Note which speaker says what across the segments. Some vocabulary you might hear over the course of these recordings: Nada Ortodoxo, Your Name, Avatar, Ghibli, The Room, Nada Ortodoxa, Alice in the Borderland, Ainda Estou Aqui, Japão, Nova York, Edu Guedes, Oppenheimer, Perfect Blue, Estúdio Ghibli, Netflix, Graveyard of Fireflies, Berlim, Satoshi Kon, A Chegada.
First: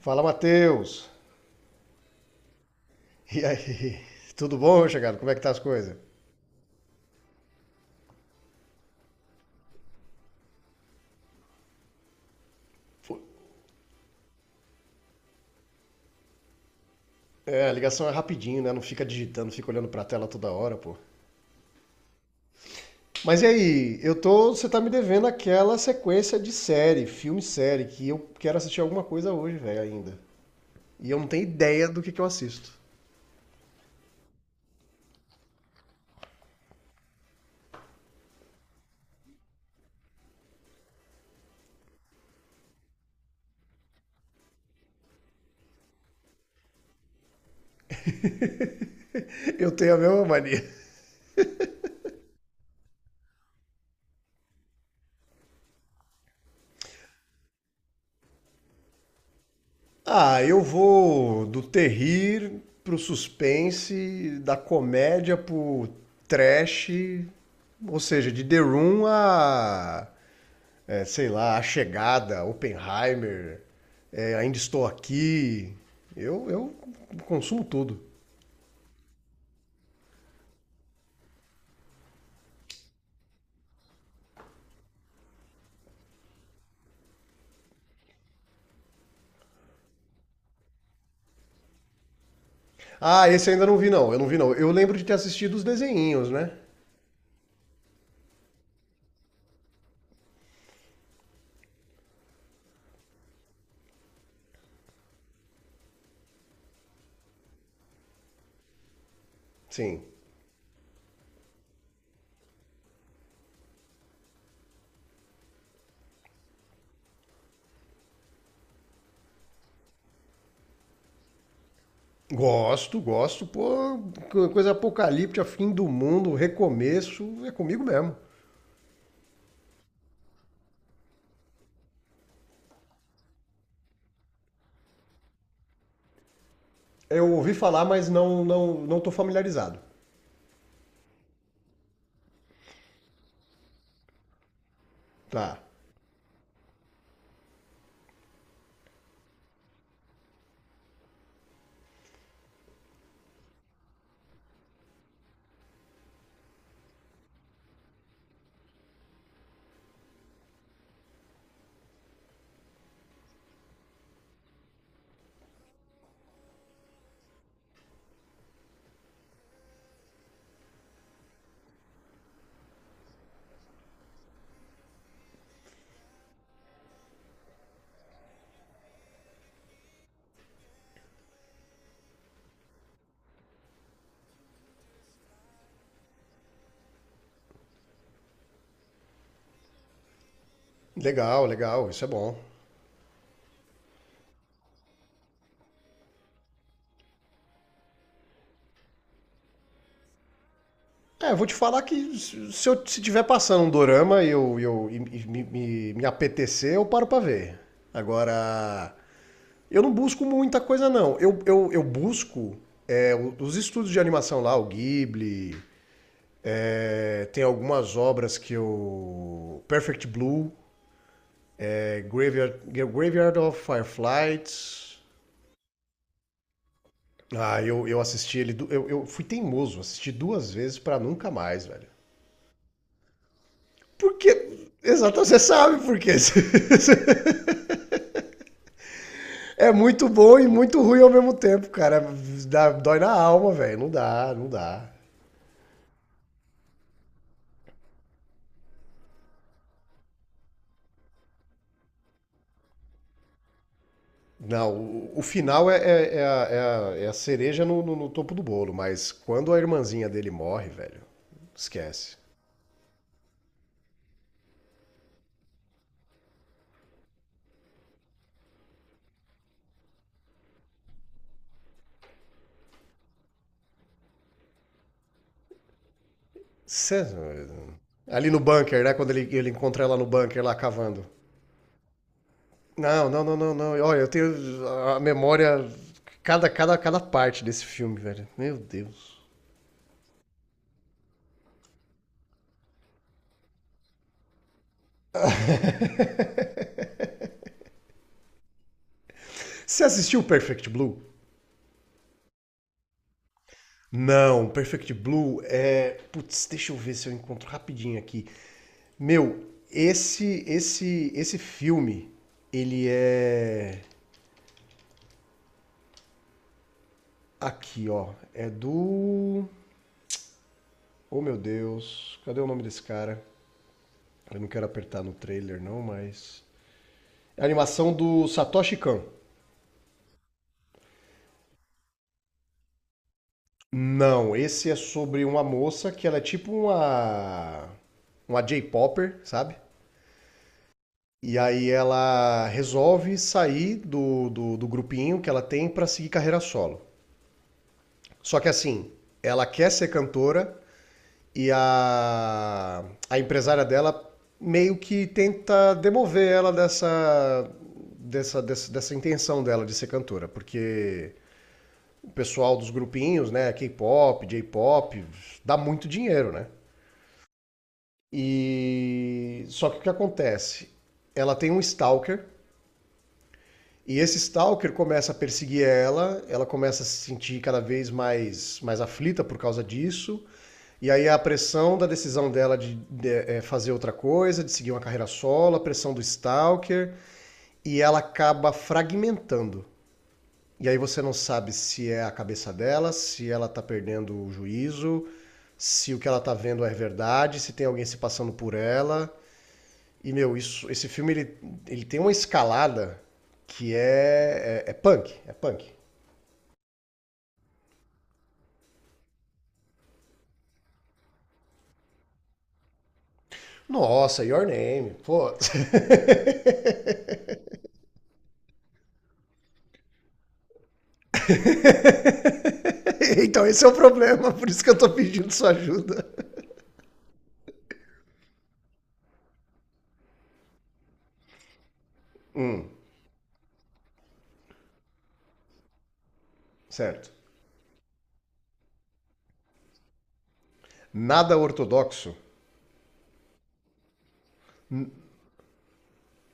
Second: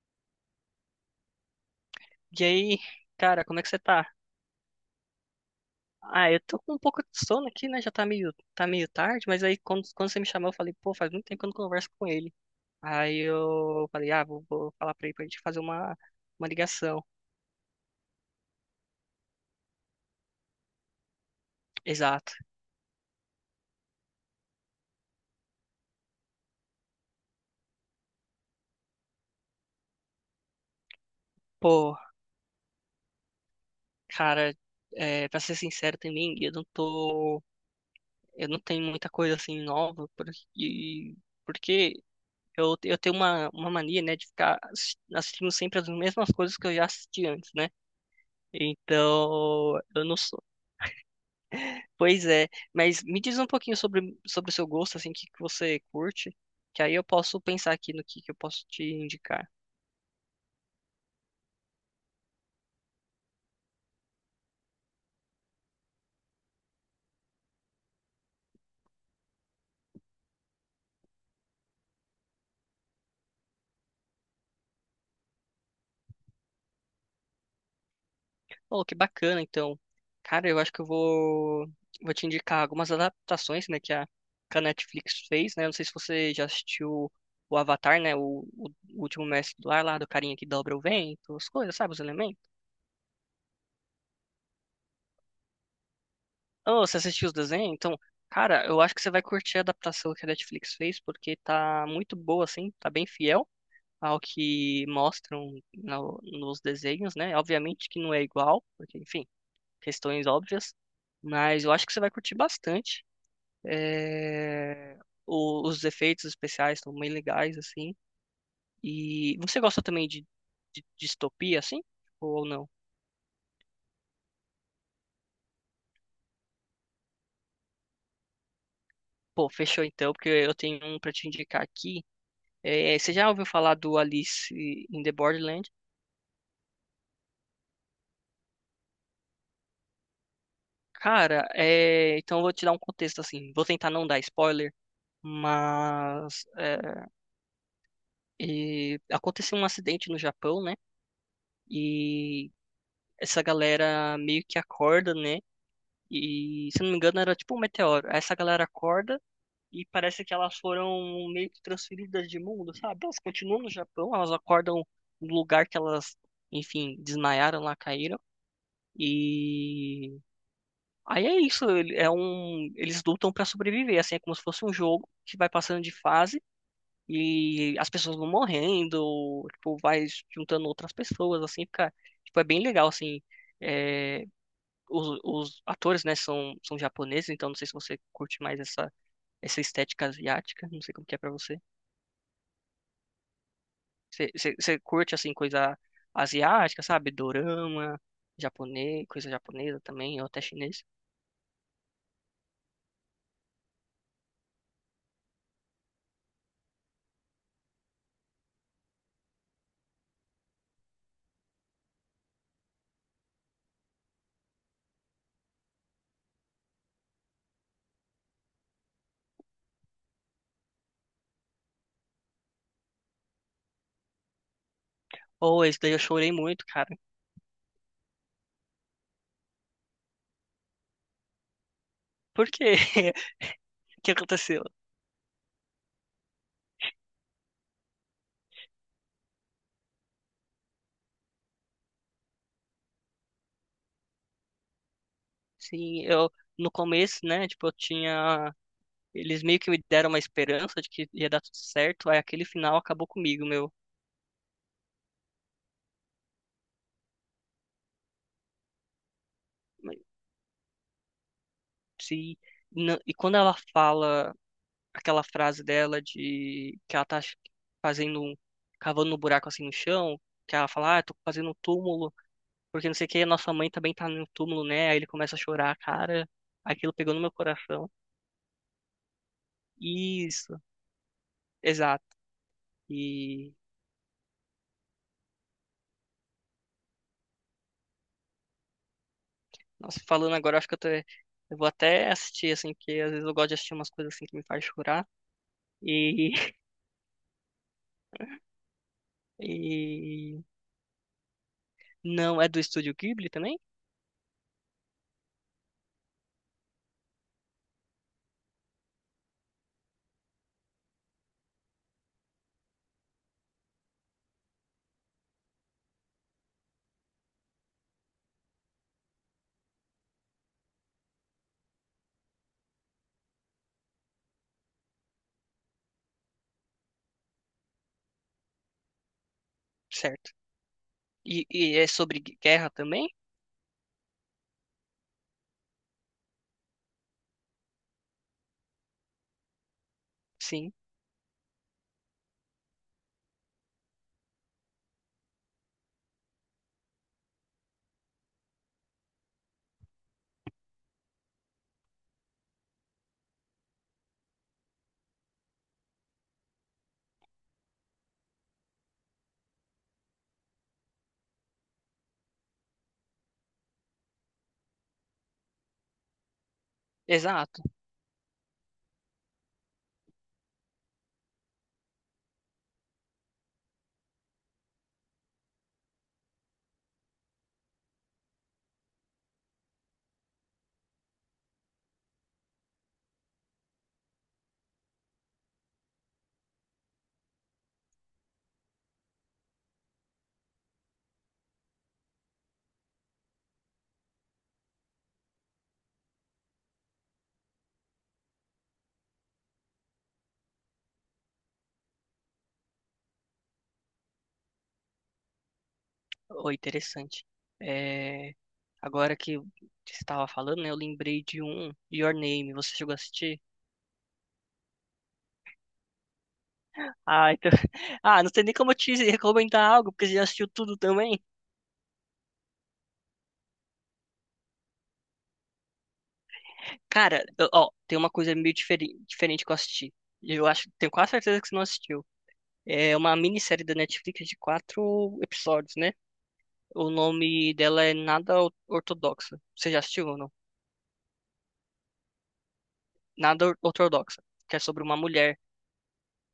Speaker 1: Fala, Matheus!
Speaker 2: E aí,
Speaker 1: E
Speaker 2: cara, como é que você
Speaker 1: aí?
Speaker 2: tá?
Speaker 1: Tudo bom, meu chegado? Como é que tá as coisas?
Speaker 2: Ah, eu tô com um pouco de sono aqui, né? Já tá meio tarde, mas aí quando você me chamou, eu falei, pô, faz muito tempo que eu não converso com ele.
Speaker 1: Pô,
Speaker 2: Aí eu falei, ah, vou falar pra ele pra gente fazer uma ligação.
Speaker 1: é, a ligação é rapidinho, né? Não fica digitando, fica olhando pra tela toda hora, pô.
Speaker 2: Exato.
Speaker 1: Mas e aí? Eu tô, você tá me devendo aquela sequência de série, filme e série, que eu quero assistir alguma coisa hoje, velho, ainda. E eu não tenho ideia
Speaker 2: Pô,
Speaker 1: do que eu assisto.
Speaker 2: cara, é, pra ser sincero também, eu não tenho muita coisa assim nova, porque eu tenho uma mania, né, de ficar assistindo sempre as mesmas coisas que eu já assisti antes, né?
Speaker 1: Eu
Speaker 2: Então,
Speaker 1: tenho a
Speaker 2: eu não
Speaker 1: mesma
Speaker 2: sou.
Speaker 1: mania.
Speaker 2: Pois é, mas me diz um pouquinho sobre o seu gosto, assim, o que que você curte, que aí eu posso pensar aqui no que eu posso te indicar.
Speaker 1: Ah, eu vou do terrir pro suspense, da comédia pro trash, ou seja, de The Room a é, sei lá, A Chegada, Oppenheimer, é, Ainda Estou Aqui. Eu consumo tudo.
Speaker 2: Oh, que bacana, então. Cara, eu acho que eu vou te indicar algumas adaptações, né, que a Netflix fez, né? Eu não sei se você já assistiu o Avatar, né? O último mestre do ar lá, do carinha que dobra o vento, as coisas, sabe? Os elementos.
Speaker 1: Ah, esse eu ainda não vi, não. Eu não vi, não. Eu lembro de ter assistido os desenhinhos, né?
Speaker 2: Oh, você assistiu os desenhos? Então, cara, eu acho que você vai curtir a adaptação que a Netflix fez, porque tá muito boa, assim, tá bem fiel ao que mostram nos desenhos, né? Obviamente que não é igual, porque, enfim,
Speaker 1: Sim.
Speaker 2: questões óbvias. Mas eu acho que você vai curtir bastante. É, os efeitos especiais estão bem legais, assim. E você gosta também de distopia, assim? Ou não?
Speaker 1: Gosto, gosto. Pô, coisa apocalíptica, fim do mundo, recomeço, é comigo mesmo.
Speaker 2: Pô, fechou então, porque eu tenho um pra te indicar aqui. É, você já ouviu falar do Alice in the Borderland?
Speaker 1: Eu ouvi falar, mas não tô familiarizado.
Speaker 2: Cara, é, então eu vou te dar um contexto, assim. Vou tentar não dar spoiler,
Speaker 1: Tá.
Speaker 2: mas é, e aconteceu um acidente no Japão, né? E essa galera meio que acorda, né? E, se não me engano, era tipo um meteoro. Essa galera acorda e parece que elas foram meio que transferidas de mundo, sabe? Elas continuam no Japão, elas acordam no lugar que elas, enfim, desmaiaram lá, caíram. E aí é isso, eles lutam pra sobreviver, assim, é como se fosse um jogo que vai passando de fase e as pessoas vão morrendo, tipo, vai juntando outras pessoas, assim, fica, tipo, é bem legal, assim, é, os atores, né, são japoneses, então não sei se você curte mais essa estética asiática, não sei como que é pra
Speaker 1: Legal,
Speaker 2: você.
Speaker 1: legal. Isso é bom.
Speaker 2: Você curte, assim, coisa asiática, sabe? Dorama, japonês, coisa japonesa também, ou até chinês.
Speaker 1: É, eu vou te falar que se eu se tiver passando um dorama e eu me apetecer, eu paro pra ver. Agora, eu não busco muita coisa, não. Eu busco é, os estudos de animação lá, o Ghibli, é, tem algumas obras que eu. Perfect Blue, é, Graveyard of Fireflies.
Speaker 2: Ou esse daí eu chorei muito, cara.
Speaker 1: Ah, eu assisti ele. Eu fui teimoso, assisti duas vezes pra nunca mais, velho.
Speaker 2: Por quê? O que
Speaker 1: Porque.
Speaker 2: aconteceu?
Speaker 1: Exato, você sabe por quê. É muito bom e muito ruim ao mesmo tempo, cara. Dá, dói na alma, velho. Não dá, não dá.
Speaker 2: Sim, eu, no começo, né, tipo, eu tinha. Eles meio que me deram uma esperança de que ia dar tudo certo, aí aquele final acabou comigo, meu.
Speaker 1: Não, o final é a cereja no topo do bolo, mas quando a
Speaker 2: Mas
Speaker 1: irmãzinha dele morre, velho, esquece.
Speaker 2: Se, não- e quando ela fala aquela frase dela de que ela tá fazendo um, cavando um buraco assim no chão, que ela fala, ah, tô fazendo um túmulo, porque não sei o que, nossa mãe também tá no túmulo, né? Aí ele começa a chorar, cara, aquilo
Speaker 1: Cê-
Speaker 2: pegou no meu coração.
Speaker 1: ali no bunker, né? Quando ele encontra ela no bunker lá
Speaker 2: Isso,
Speaker 1: cavando.
Speaker 2: exato.
Speaker 1: Não, não, não,
Speaker 2: E,
Speaker 1: não, não. Olha, eu tenho a memória. Cada parte desse filme, velho. Meu Deus.
Speaker 2: nossa, falando agora, acho que eu vou até assistir, assim, porque às vezes eu gosto de assistir umas coisas assim que me faz chorar. E,
Speaker 1: Você assistiu
Speaker 2: e,
Speaker 1: Perfect Blue?
Speaker 2: não, é do Estúdio Ghibli também?
Speaker 1: Não, Perfect Blue é. Putz, deixa eu ver se eu encontro rapidinho aqui. Meu, esse filme, ele é aqui, ó, é do Oh, meu Deus, cadê o nome desse cara? Eu não quero apertar no trailer não, mas é a animação do Satoshi Kon.
Speaker 2: Certo. E é sobre guerra também?
Speaker 1: Não, esse é sobre uma moça que ela é tipo uma J-popper, sabe?
Speaker 2: Sim,
Speaker 1: E aí ela resolve sair do grupinho que ela tem pra seguir carreira solo. Só que assim, ela quer ser cantora e a empresária dela meio que tenta demover ela dessa intenção dela de ser cantora, porque o pessoal dos grupinhos, né, K-pop, J-pop, dá muito dinheiro, né?
Speaker 2: exato.
Speaker 1: E só que o que acontece? Ela tem um stalker. E esse stalker começa a perseguir ela, ela começa a se sentir cada vez mais, mais aflita por causa disso. E aí a pressão da decisão dela de fazer outra coisa, de seguir uma carreira solo, a pressão do stalker, e ela acaba fragmentando. E aí você não sabe se é a cabeça dela, se ela tá perdendo o juízo, se o que ela tá vendo é verdade, se tem alguém se passando por ela. E, meu, ele tem uma escalada que é punk. É punk.
Speaker 2: Oh, interessante. É, agora que você estava falando, né, eu lembrei de um, Your Name, você chegou a assistir?
Speaker 1: Nossa, your name. Pô.
Speaker 2: Ah, então. Ah, não sei nem como eu te recomendar algo, porque você já assistiu tudo também.
Speaker 1: Então esse é o problema, por isso que eu tô pedindo sua ajuda.
Speaker 2: Cara, ó, tem uma coisa meio diferente que eu assisti. Eu acho, tenho quase certeza que você não assistiu. É uma minissérie da Netflix de quatro episódios, né? O
Speaker 1: Certo.
Speaker 2: nome dela é Nada Ortodoxa. Você já assistiu ou não?
Speaker 1: Nada ortodoxo.
Speaker 2: Nada Ortodoxa, que é sobre uma mulher.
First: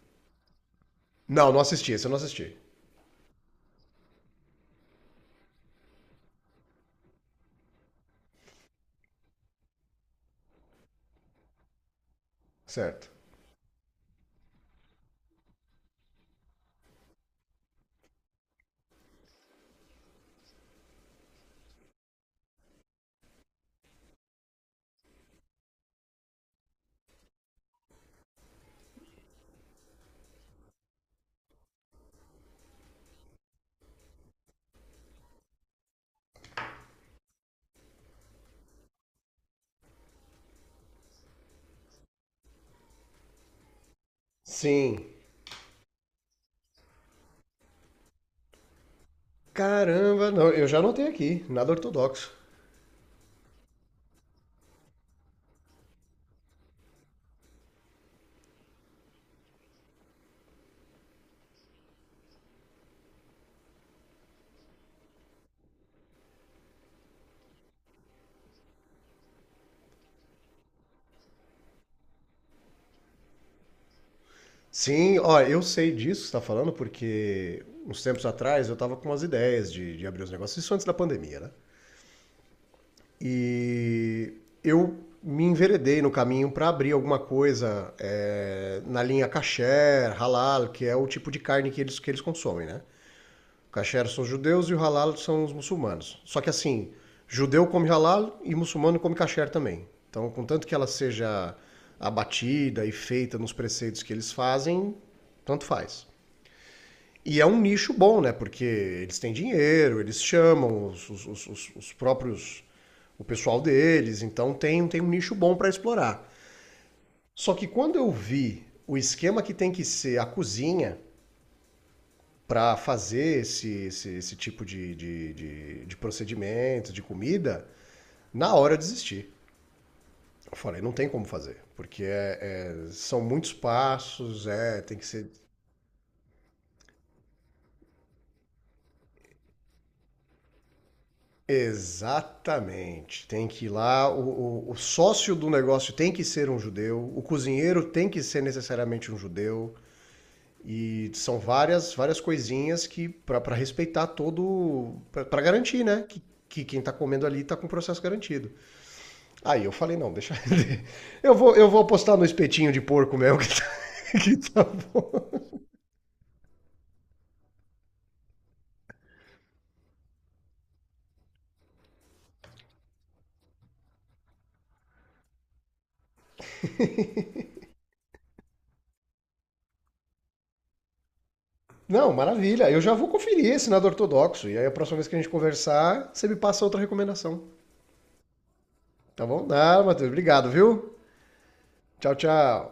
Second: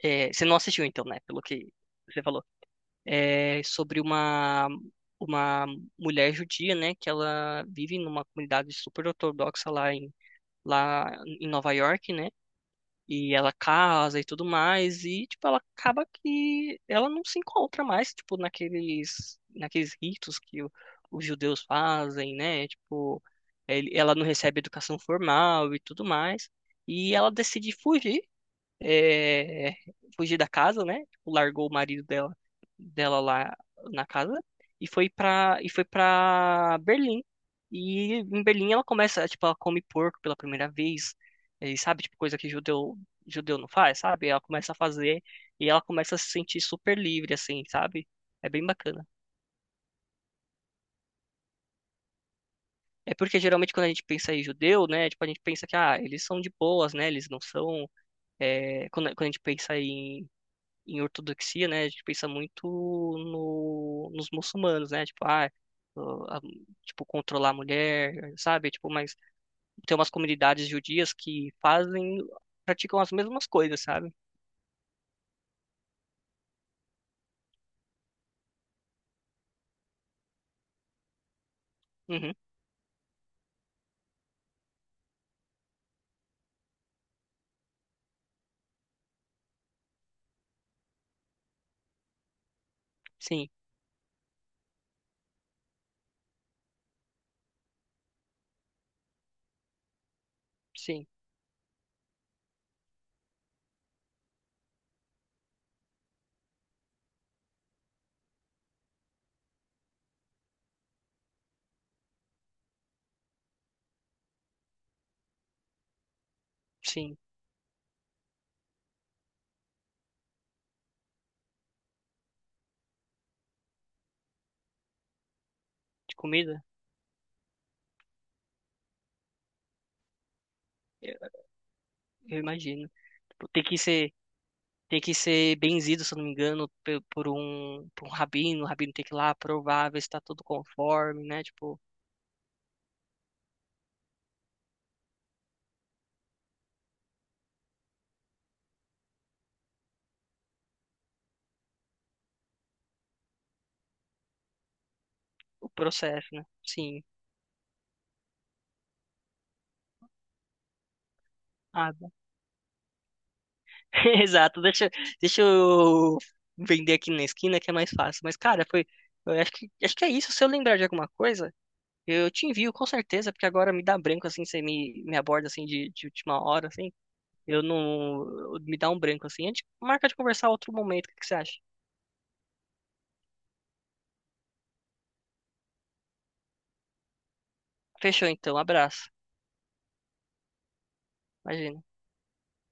Speaker 2: É, você não assistiu então, né? Pelo
Speaker 1: Não, não
Speaker 2: que
Speaker 1: assisti, esse eu não
Speaker 2: você falou.
Speaker 1: assisti.
Speaker 2: É, sobre uma mulher judia, né, que ela vive numa comunidade super ortodoxa lá em Nova York, né,
Speaker 1: Certo.
Speaker 2: e ela casa e tudo mais, e, tipo, ela acaba que ela não se encontra mais, tipo, naqueles ritos que os judeus fazem, né, tipo, ela não recebe educação formal e tudo mais, e ela decide fugir é, fugir da casa, né? Tipo, largou o marido dela lá na casa e foi pra Berlim. E em Berlim ela começa, tipo, ela come porco pela primeira vez, e sabe, tipo, coisa que judeu, judeu não faz, sabe? Ela começa a
Speaker 1: Sim.
Speaker 2: fazer e ela começa a se sentir super livre, assim, sabe? É bem bacana.
Speaker 1: Caramba, não, eu já anotei aqui. Nada ortodoxo.
Speaker 2: É porque geralmente quando a gente pensa em judeu, né, tipo, a gente pensa que, ah, eles são de boas, né, eles não são, é, quando a gente pensa em ortodoxia, né, a gente pensa muito no, nos muçulmanos, né, tipo, ah, o- a- tipo, controlar a mulher, sabe, tipo, mas tem umas comunidades judias que fazem, praticam as mesmas coisas, sabe?
Speaker 1: Sim, ó, eu sei disso que você tá falando, porque uns tempos atrás eu tava com umas ideias de abrir os negócios. Isso antes da pandemia, né?
Speaker 2: Uhum,
Speaker 1: E eu me enveredei no caminho para abrir alguma coisa é, na linha kasher, halal, que é o tipo de carne que eles consomem, né?
Speaker 2: sim,
Speaker 1: O kasher são os judeus e o halal são os muçulmanos. Só que assim, judeu come halal e muçulmano come kasher também. Então, contanto que ela
Speaker 2: sim,
Speaker 1: seja abatida e feita nos preceitos que eles fazem, tanto faz. E é um nicho bom, né? Porque eles têm dinheiro, eles chamam os próprios. O pessoal deles, então tem um nicho bom para explorar.
Speaker 2: sim,
Speaker 1: Só que quando eu vi o esquema que tem que ser a cozinha para fazer esse tipo de
Speaker 2: de comida,
Speaker 1: procedimento, de comida, na hora eu desisti. Eu falei, não tem
Speaker 2: eu,
Speaker 1: como fazer, porque
Speaker 2: eu imagino.
Speaker 1: são
Speaker 2: Tipo,
Speaker 1: muitos
Speaker 2: tem que ser,
Speaker 1: passos, é, tem
Speaker 2: tem
Speaker 1: que
Speaker 2: que
Speaker 1: ser
Speaker 2: ser benzido, se eu não me engano, por um rabino, o rabino tem que ir lá provar, ver se tá tudo conforme, né, tipo,
Speaker 1: exatamente. Tem que ir lá, o sócio do negócio tem que ser um judeu, o cozinheiro tem que ser necessariamente um judeu. E são várias coisinhas que para respeitar todo para
Speaker 2: o
Speaker 1: garantir, né,
Speaker 2: processo, né,
Speaker 1: que quem tá
Speaker 2: sim.
Speaker 1: comendo ali tá com o processo garantido. Aí eu falei, não, deixa eu vou
Speaker 2: Ah,
Speaker 1: apostar no espetinho de porco mesmo que tá, que
Speaker 2: Exato,
Speaker 1: tá
Speaker 2: deixa,
Speaker 1: bom.
Speaker 2: deixa eu vender aqui na esquina que é mais fácil. Mas, cara, foi. Eu acho que é isso. Se eu lembrar de alguma coisa, eu te envio com certeza, porque agora me dá branco assim, você me aborda assim de última hora, assim. Eu não. Me dá um branco assim. A gente marca de conversar outro momento, o que que você acha?
Speaker 1: Não, maravilha. Eu já vou conferir esse nada ortodoxo e aí a próxima vez que a gente conversar, você me passa outra recomendação.
Speaker 2: Fechou então, abraço.
Speaker 1: Tá bom? Nada, Matheus. Obrigado, viu?
Speaker 2: Imagina.
Speaker 1: Tchau, tchau.